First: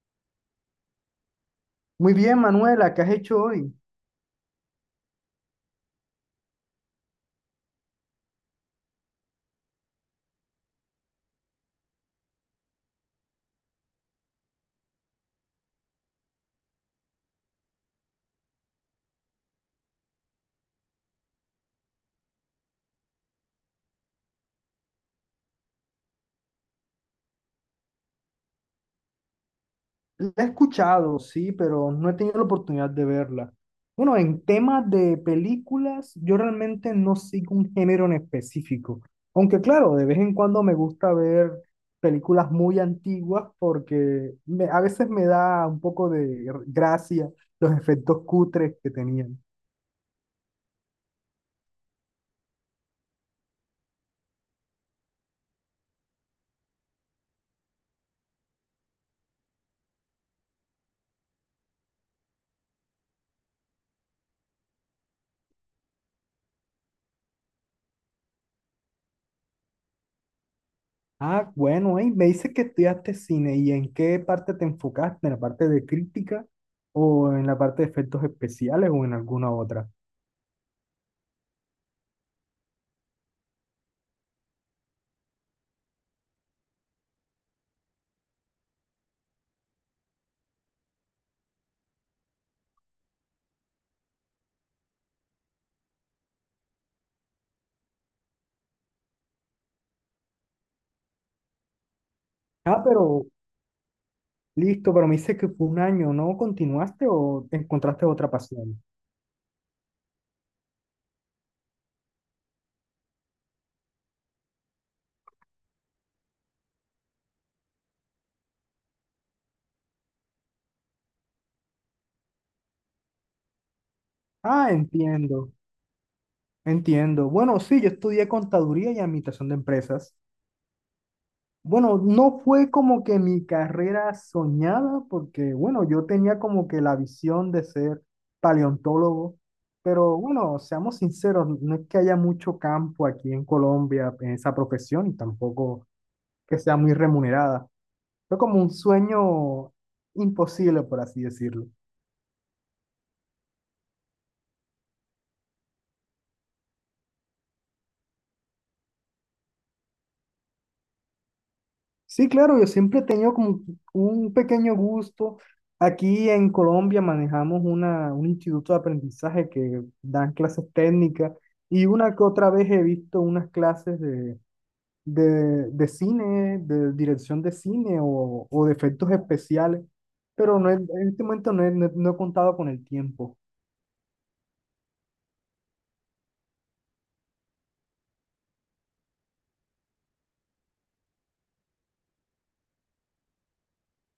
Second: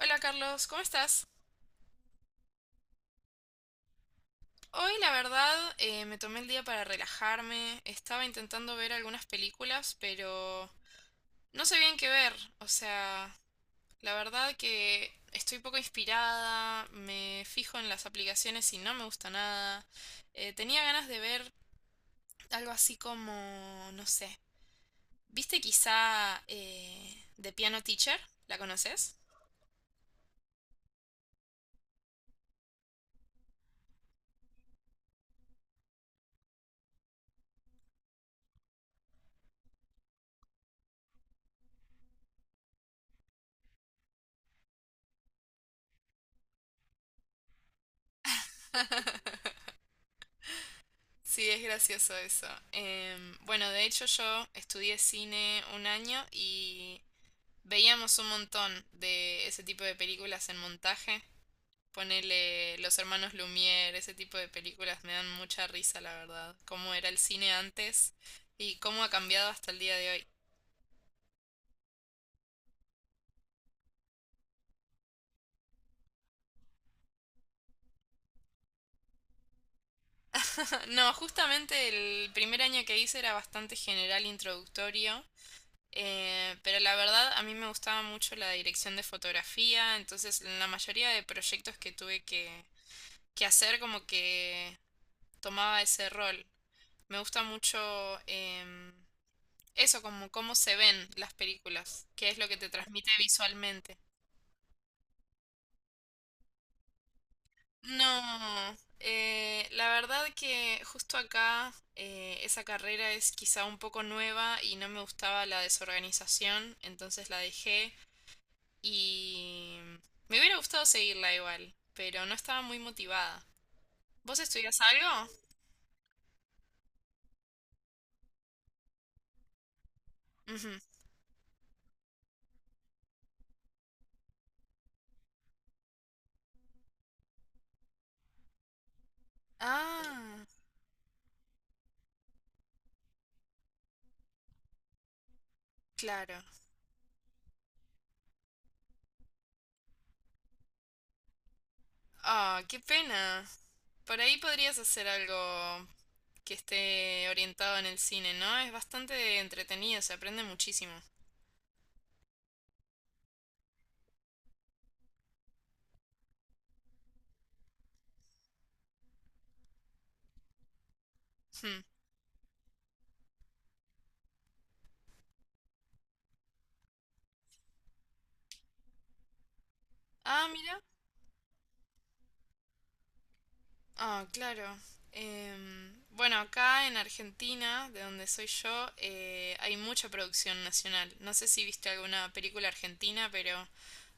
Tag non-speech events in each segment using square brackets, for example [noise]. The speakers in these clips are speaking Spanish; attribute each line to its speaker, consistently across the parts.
Speaker 1: Hola Carlos, ¿cómo estás?
Speaker 2: Muy bien, Manuela, ¿qué has hecho hoy?
Speaker 1: Hoy la verdad me tomé el día para relajarme, estaba intentando ver algunas películas, pero no sé bien qué ver, o sea, la verdad que estoy poco inspirada, me fijo en las aplicaciones y no me gusta nada. Tenía ganas de ver algo así como, no sé, ¿viste quizá The Piano Teacher? ¿La conoces?
Speaker 2: La he escuchado, sí, pero no he tenido la oportunidad de verla. Bueno, en temas de películas, yo realmente no sigo un género en específico. Aunque claro, de vez en cuando me gusta ver películas muy antiguas porque a veces me da un poco de gracia los efectos cutres que tenían.
Speaker 1: [laughs] Sí, es gracioso eso. Bueno, de hecho yo estudié cine un año y veíamos un montón de ese tipo de películas en montaje. Ponele Los Hermanos Lumière, ese tipo de películas me dan mucha risa, la verdad. Cómo era el cine antes y cómo ha cambiado hasta el día de hoy.
Speaker 2: Ah, bueno, ey, me dice que estudiaste cine y en qué parte te enfocaste, en la parte de crítica o en la parte de efectos especiales o en alguna otra.
Speaker 1: [laughs] No, justamente el primer año que hice era bastante general introductorio. Pero la verdad, a mí me gustaba mucho la dirección de fotografía, entonces en la mayoría de proyectos que tuve que hacer como que tomaba ese rol. Me gusta mucho em, eso, como cómo se ven las películas, qué es lo que te
Speaker 2: Ah,
Speaker 1: transmite
Speaker 2: pero
Speaker 1: visualmente.
Speaker 2: listo, pero me dice que fue un año, ¿no continuaste o encontraste otra
Speaker 1: No,
Speaker 2: pasión?
Speaker 1: la verdad que justo acá esa carrera es quizá un poco nueva y no me gustaba la desorganización, entonces la dejé. Y me hubiera gustado seguirla igual, pero no estaba muy motivada. ¿Vos
Speaker 2: Ah,
Speaker 1: estudias algo?
Speaker 2: entiendo, entiendo. Bueno, sí, yo estudié contaduría y administración de empresas.
Speaker 1: Ujú.
Speaker 2: Bueno, no fue como que mi carrera soñada, porque bueno, yo tenía como que la visión de ser paleontólogo, pero
Speaker 1: Ah,
Speaker 2: bueno, seamos sinceros, no es que haya mucho campo aquí en Colombia en esa profesión y tampoco
Speaker 1: claro.
Speaker 2: que sea muy remunerada. Fue como un sueño imposible, por así decirlo.
Speaker 1: Ah, qué pena. Por ahí podrías hacer algo que esté orientado en el cine, ¿no? Es bastante entretenido, se aprende muchísimo.
Speaker 2: Sí, claro, yo siempre he tenido como un pequeño gusto. Aquí en Colombia manejamos un instituto de aprendizaje que dan clases técnicas
Speaker 1: Hmm.
Speaker 2: y una que otra vez he visto unas clases de, cine, de dirección de cine o de efectos especiales,
Speaker 1: Ah,
Speaker 2: pero no he-
Speaker 1: mira.
Speaker 2: en este momento no he contado con el tiempo.
Speaker 1: Ah, claro. Bueno, acá en Argentina, de donde soy yo, hay mucha producción nacional. No sé si viste alguna película argentina, pero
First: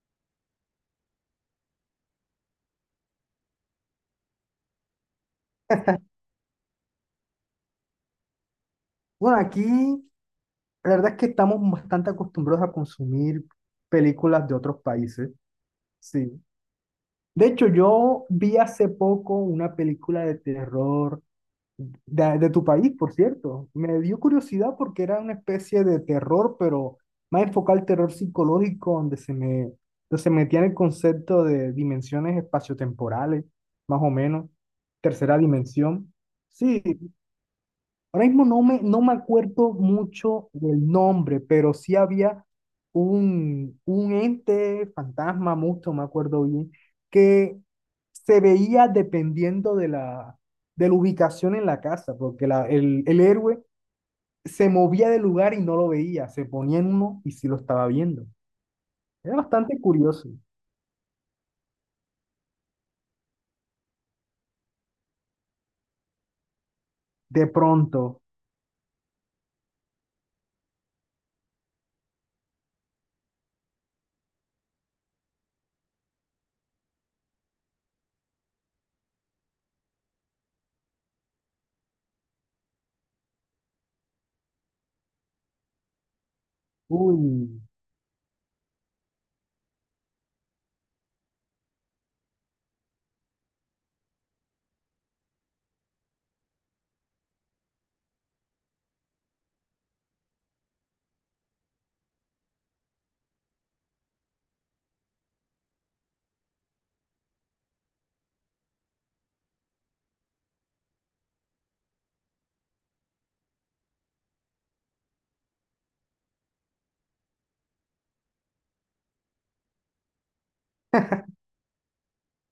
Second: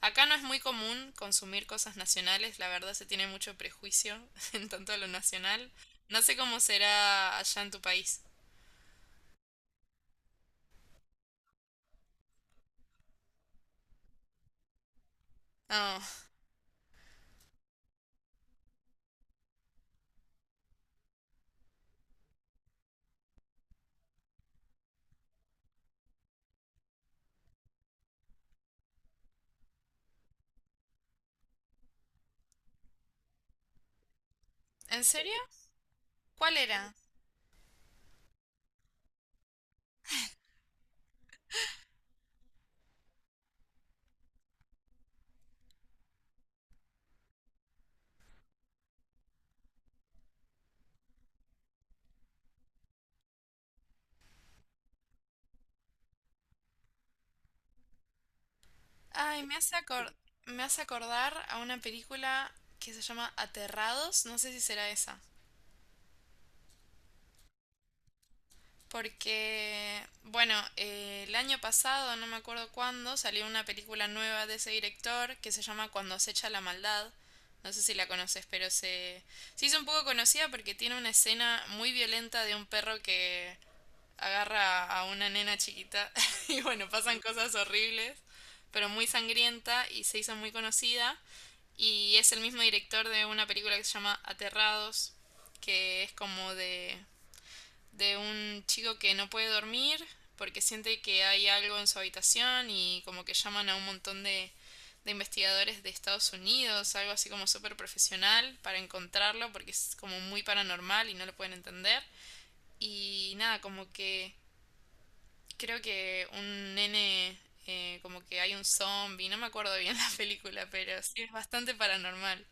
Speaker 1: acá no es muy común consumir cosas nacionales. La verdad se tiene mucho prejuicio [laughs] en tanto a lo nacional. No sé cómo será allá en tu país.
Speaker 2: Bueno, aquí la verdad es que estamos bastante acostumbrados a consumir películas de otros países.
Speaker 1: Oh,
Speaker 2: Sí. De hecho, yo vi hace poco una película de terror de tu país, por cierto. Me dio curiosidad porque era una especie de terror, pero más enfocado al terror psicológico, donde se metía en el concepto de dimensiones espaciotemporales, más o menos,
Speaker 1: ¿en
Speaker 2: tercera
Speaker 1: serio?
Speaker 2: dimensión.
Speaker 1: ¿Cuál
Speaker 2: Sí,
Speaker 1: era?
Speaker 2: ahora mismo no me acuerdo mucho del nombre, pero sí había un ente, fantasma, mucho, me acuerdo bien, que se veía dependiendo de la, ubicación en la casa, porque el héroe se movía del lugar y no lo veía, se ponía en uno y sí lo estaba viendo. Era
Speaker 1: Ay,
Speaker 2: bastante curioso.
Speaker 1: me hace acordar a una película que se llama Aterrados. No sé si será esa.
Speaker 2: De pronto,
Speaker 1: Porque, bueno, el año pasado, no me acuerdo cuándo, salió una película nueva de ese director que se llama Cuando acecha la maldad. No sé si la conoces, pero se hizo un poco conocida porque tiene una escena muy violenta de un perro que agarra a una nena chiquita [laughs] y bueno, pasan
Speaker 2: uy,
Speaker 1: cosas horribles, pero muy sangrienta y se hizo muy conocida. Y es el mismo director de una película que se llama Aterrados, que es como de un chico que no puede dormir porque siente que hay algo en su habitación y como que llaman a un montón de investigadores de Estados Unidos, algo así como súper profesional para encontrarlo porque es como muy paranormal y no lo pueden entender. Y nada, como que creo que un nene, como que hay un zombie, no me acuerdo bien [laughs] la película, pero sí es bastante paranormal.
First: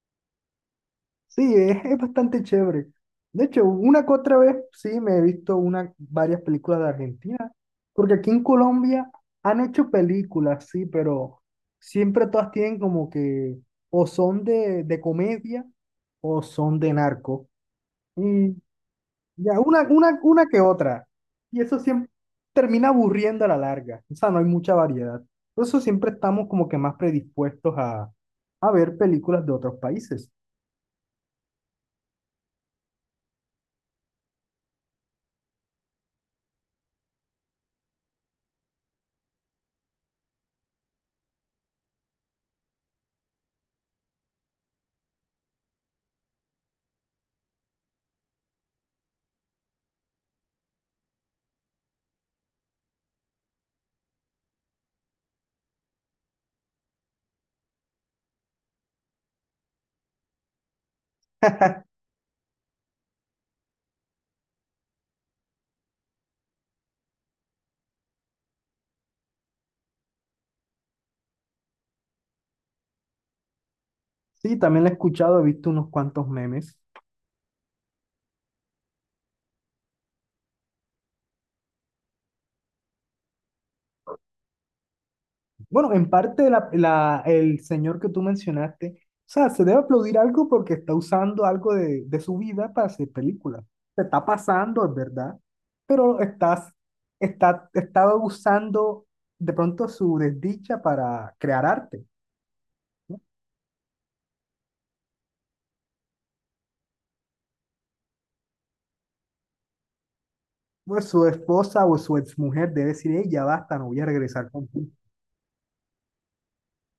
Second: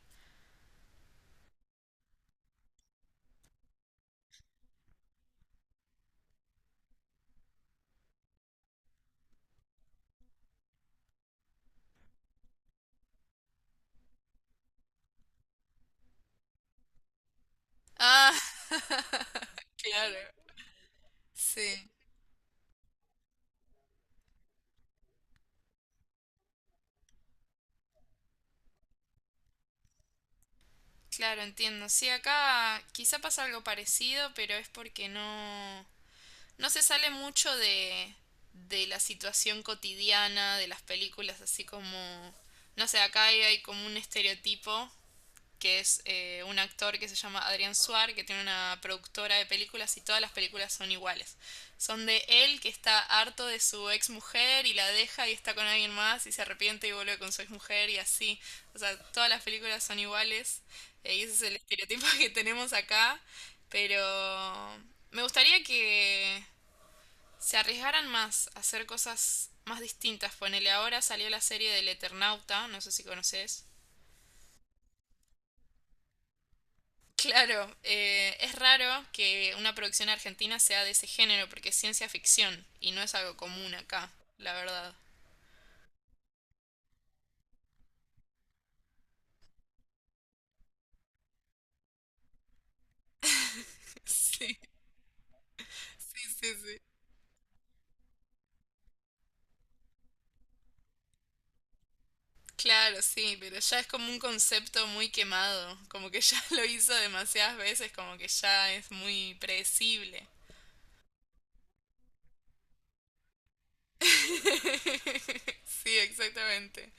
Speaker 2: sí, es bastante chévere. De hecho, una que otra vez sí me he visto varias películas de Argentina, porque aquí en Colombia han hecho películas, sí, pero siempre todas tienen como que o son de, comedia o son de narco.
Speaker 1: Ah,
Speaker 2: Y ya, una,
Speaker 1: [laughs]
Speaker 2: una,
Speaker 1: claro,
Speaker 2: una que otra. Y eso
Speaker 1: sí.
Speaker 2: siempre termina aburriendo a la larga. O sea, no hay mucha variedad. Por eso siempre estamos como que más predispuestos a ver películas de otros países.
Speaker 1: Claro, entiendo. Sí, acá quizá pasa algo parecido, pero es porque no se sale mucho de la situación cotidiana, de las películas, así como, no sé, acá hay como un estereotipo que es un actor que se llama Adrián Suar, que tiene una productora de películas y todas las películas son iguales. Son de él que está harto de su ex mujer y la deja y está con alguien más y se arrepiente y vuelve con su ex mujer y así. O sea, todas las películas son iguales y ese es el estereotipo [laughs] que tenemos acá. Pero me gustaría que se arriesgaran más a hacer cosas más distintas. Ponele ahora salió la serie del Eternauta, no sé si conoces.
Speaker 2: Sí, también la he escuchado, he visto unos cuantos memes.
Speaker 1: Claro, es raro que una producción argentina sea de ese género porque es ciencia ficción y no es algo común acá, la verdad. [laughs]
Speaker 2: Bueno, en parte el señor que tú mencionaste, o sea, se debe aplaudir algo porque está usando algo de su vida para hacer películas. Se está
Speaker 1: Sí,
Speaker 2: pasando, es verdad, pero
Speaker 1: sí, sí, sí.
Speaker 2: estaba usando de pronto su desdicha para crear arte,
Speaker 1: Claro,
Speaker 2: ¿no?
Speaker 1: sí, pero ya es como un concepto muy quemado, como que ya [laughs] lo hizo demasiadas veces, como que ya es muy predecible.
Speaker 2: Pues su esposa o su exmujer debe decir, ella basta, no voy a regresar contigo.
Speaker 1: [laughs] Sí, exactamente.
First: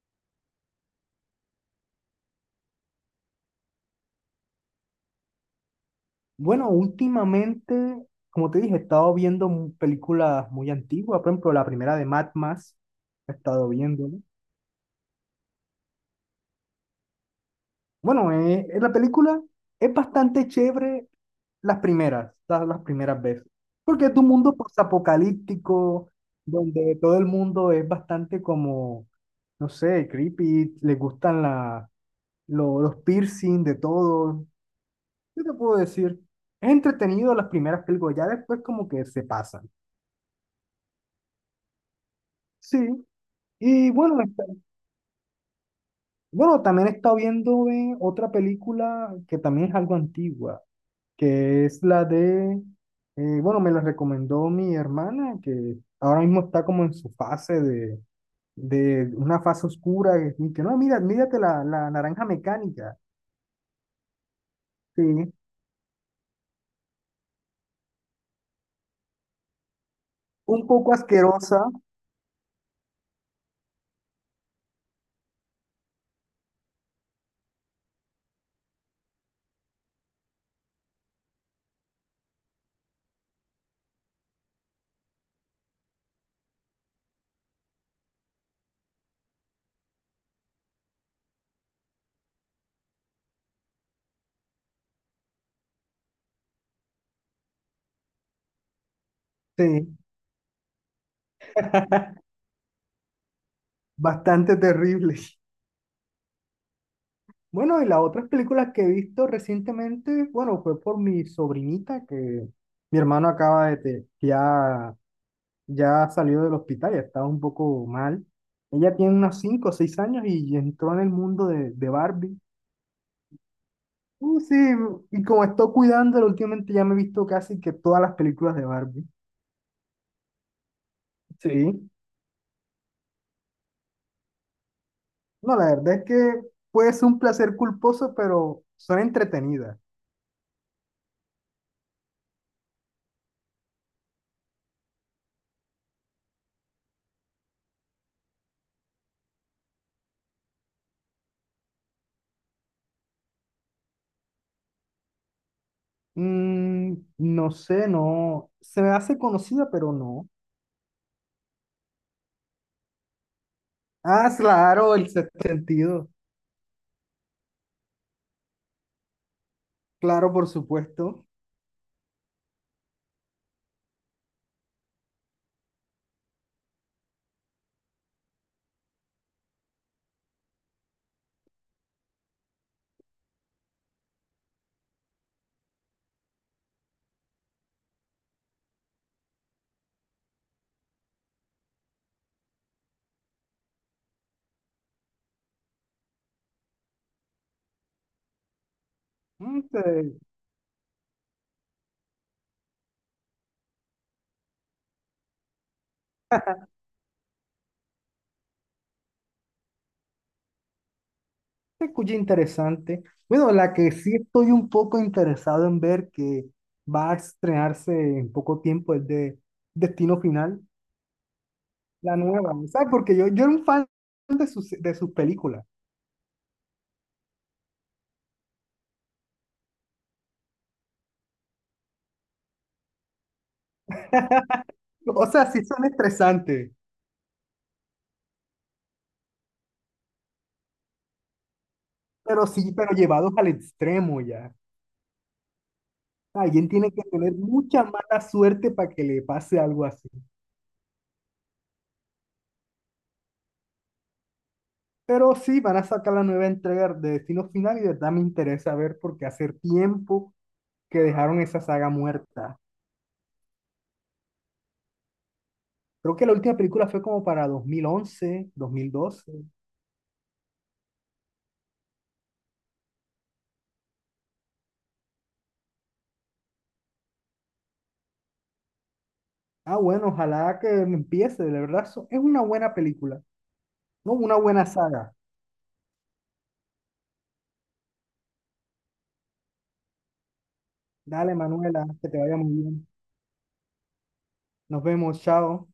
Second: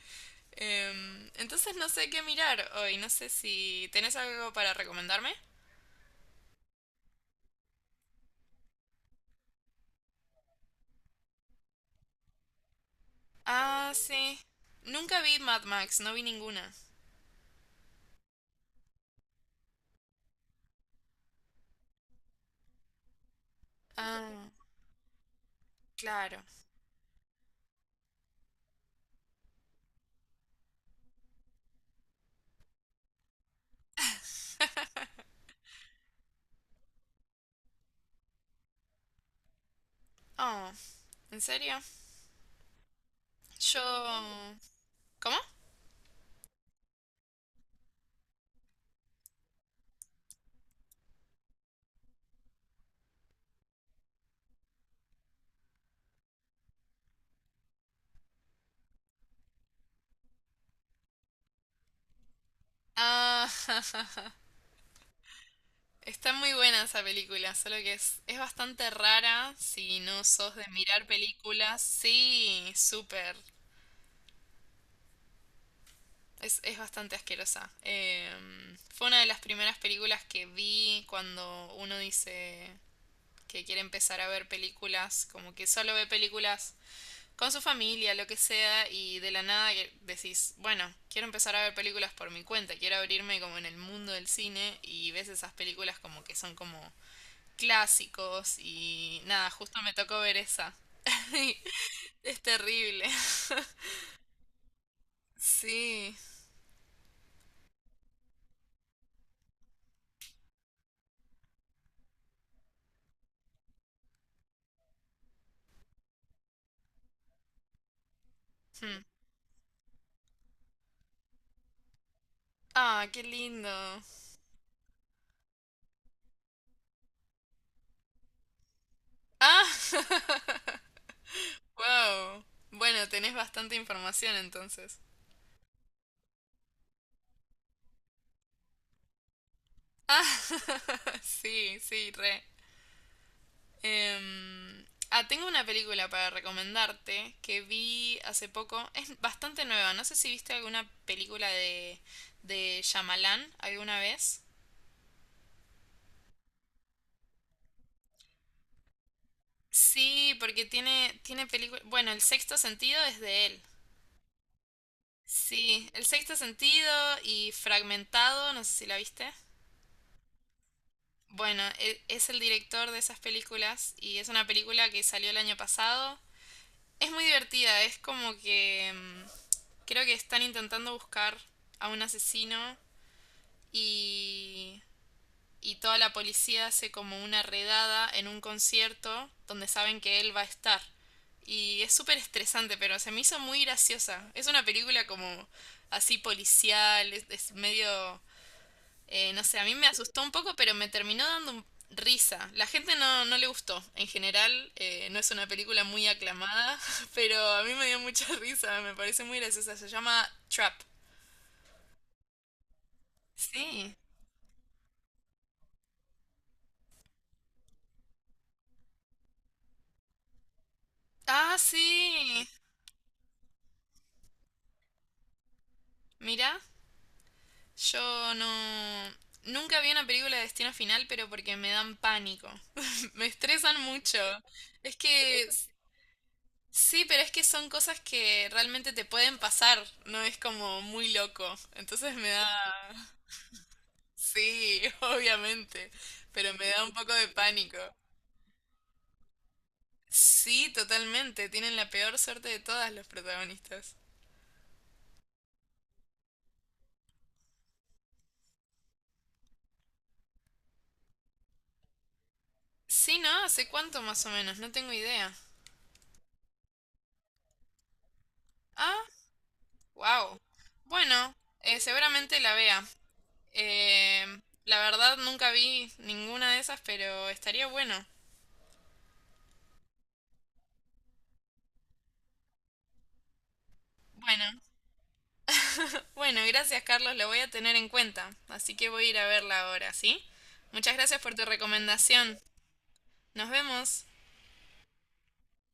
Speaker 1: Entonces no sé qué mirar hoy, no sé si tenés algo para recomendarme.
Speaker 2: Bueno, últimamente, como te dije, he estado viendo películas muy antiguas, por ejemplo, la primera de Mad Max, he estado
Speaker 1: Ah,
Speaker 2: viendo.
Speaker 1: sí. Nunca vi Mad Max, no vi ninguna.
Speaker 2: Bueno, la película es bastante chévere las primeras veces, porque es de un
Speaker 1: Ah,
Speaker 2: mundo postapocalíptico,
Speaker 1: claro.
Speaker 2: donde todo el mundo es bastante como, no sé, creepy, le gustan los piercing de todo.
Speaker 1: [laughs]
Speaker 2: ¿Qué te puedo decir? Es entretenido las primeras películas, ya después como que se pasan.
Speaker 1: Oh, ¿en serio?
Speaker 2: Sí. Y bueno,
Speaker 1: Yo... ¿Cómo?
Speaker 2: bueno, también he estado viendo otra película que también es algo antigua, que es la de, bueno, me la recomendó mi hermana, que ahora mismo está como en su fase de, una fase oscura, y que no, mira, mírate la naranja mecánica,
Speaker 1: Ah, [laughs]
Speaker 2: sí,
Speaker 1: está muy buena esa película, solo que es bastante rara si no sos de
Speaker 2: un poco
Speaker 1: mirar
Speaker 2: asquerosa,
Speaker 1: películas. Sí, súper. Es bastante asquerosa. Em, fue una de las primeras películas que vi cuando uno dice que quiere empezar a ver películas, como que solo ve películas con su familia, lo que sea, y de la nada que decís, bueno, quiero empezar a ver películas por mi cuenta, quiero abrirme como en el mundo del cine y ves esas películas como que son como clásicos y nada, justo me
Speaker 2: sí,
Speaker 1: tocó ver esa. [laughs] Es terrible.
Speaker 2: bastante terrible. [laughs]
Speaker 1: Sí.
Speaker 2: Bueno, y las otras películas que he visto recientemente, bueno, fue por mi sobrinita, que mi hermano acaba ya salió del hospital, ya estaba un poco mal. Ella
Speaker 1: Hmm.
Speaker 2: tiene unos 5 o 6 años y entró en el mundo de Barbie.
Speaker 1: Ah, qué lindo.
Speaker 2: Sí, y como estoy cuidándola últimamente ya me he visto casi que todas las películas de Barbie.
Speaker 1: Ah, [laughs]
Speaker 2: Sí.
Speaker 1: wow. Bueno, tenés bastante información entonces.
Speaker 2: No, la verdad es que puede ser un placer culposo, pero son entretenidas.
Speaker 1: Ah, [laughs] sí, sí, re. Em, ah, tengo una película para recomendarte que vi hace poco. Es bastante nueva. No sé si viste alguna película de Shyamalan alguna vez.
Speaker 2: Mm, no sé, no. Se me hace conocida, pero no.
Speaker 1: Sí, porque tiene películas... Bueno, El Sexto Sentido es de él.
Speaker 2: Ah, claro, el sexto
Speaker 1: Sí, El
Speaker 2: sentido.
Speaker 1: Sexto Sentido y Fragmentado, no sé si la viste.
Speaker 2: Claro, por supuesto.
Speaker 1: Bueno, es el director de esas películas y es una película que salió el año pasado. Es muy divertida, es como que mm, creo que están intentando buscar a un asesino y, y toda la policía hace como una redada en un concierto donde saben que él va a estar. Y es súper estresante, pero se me hizo muy graciosa. Es una película como así policial, es medio no sé,
Speaker 2: Mm,
Speaker 1: a mí me
Speaker 2: sí,
Speaker 1: asustó un poco, pero me terminó dando risa. La gente no le gustó. En general, no es una película muy aclamada, [laughs] pero a mí me dio mucha [laughs] risa, me parece muy graciosa. Se llama Trap.
Speaker 2: se escucha interesante. Bueno, la que
Speaker 1: Sí.
Speaker 2: sí estoy un poco interesado en ver que va a estrenarse en poco tiempo es de Destino Final,
Speaker 1: Ah,
Speaker 2: la
Speaker 1: sí.
Speaker 2: nueva, ¿sabes? Porque yo era un fan de sus películas.
Speaker 1: Mira, yo no... Nunca vi una película de Destino Final, pero porque me dan pánico. [laughs] Me estresan mucho. Es
Speaker 2: O
Speaker 1: que...
Speaker 2: sea, sí son estresantes,
Speaker 1: Sí, pero es que son cosas que realmente te pueden pasar, no es como muy loco. Entonces me
Speaker 2: pero
Speaker 1: da...
Speaker 2: sí, pero llevados al extremo ya.
Speaker 1: Sí, [laughs] obviamente, pero me
Speaker 2: Alguien
Speaker 1: da
Speaker 2: tiene
Speaker 1: un
Speaker 2: que
Speaker 1: poco de
Speaker 2: tener
Speaker 1: pánico.
Speaker 2: mucha mala suerte para que le pase algo así.
Speaker 1: Sí, totalmente, tienen la peor suerte de todas los protagonistas.
Speaker 2: Pero sí, van a sacar la nueva entrega de Destino Final y de verdad me interesa ver porque hace tiempo que dejaron esa saga muerta.
Speaker 1: Sí, ¿no? ¿Hace cuánto más o menos? No tengo idea.
Speaker 2: Creo que la última película fue como para 2011 dos mil
Speaker 1: Ah,
Speaker 2: doce
Speaker 1: wow. Bueno, seguramente la vea. Eh, la verdad nunca vi ninguna de esas, pero estaría bueno.
Speaker 2: Ah, bueno, ojalá que empiece, de verdad. Es una buena película, ¿no? Una
Speaker 1: Bueno,
Speaker 2: buena saga.
Speaker 1: bueno, gracias Carlos, lo voy a tener en cuenta, así que voy a ir a verla ahora, ¿sí? Muchas gracias por
Speaker 2: Dale,
Speaker 1: tu
Speaker 2: Manuela, que te vaya
Speaker 1: recomendación.
Speaker 2: muy bien.
Speaker 1: Nos vemos.
Speaker 2: Nos vemos, chao.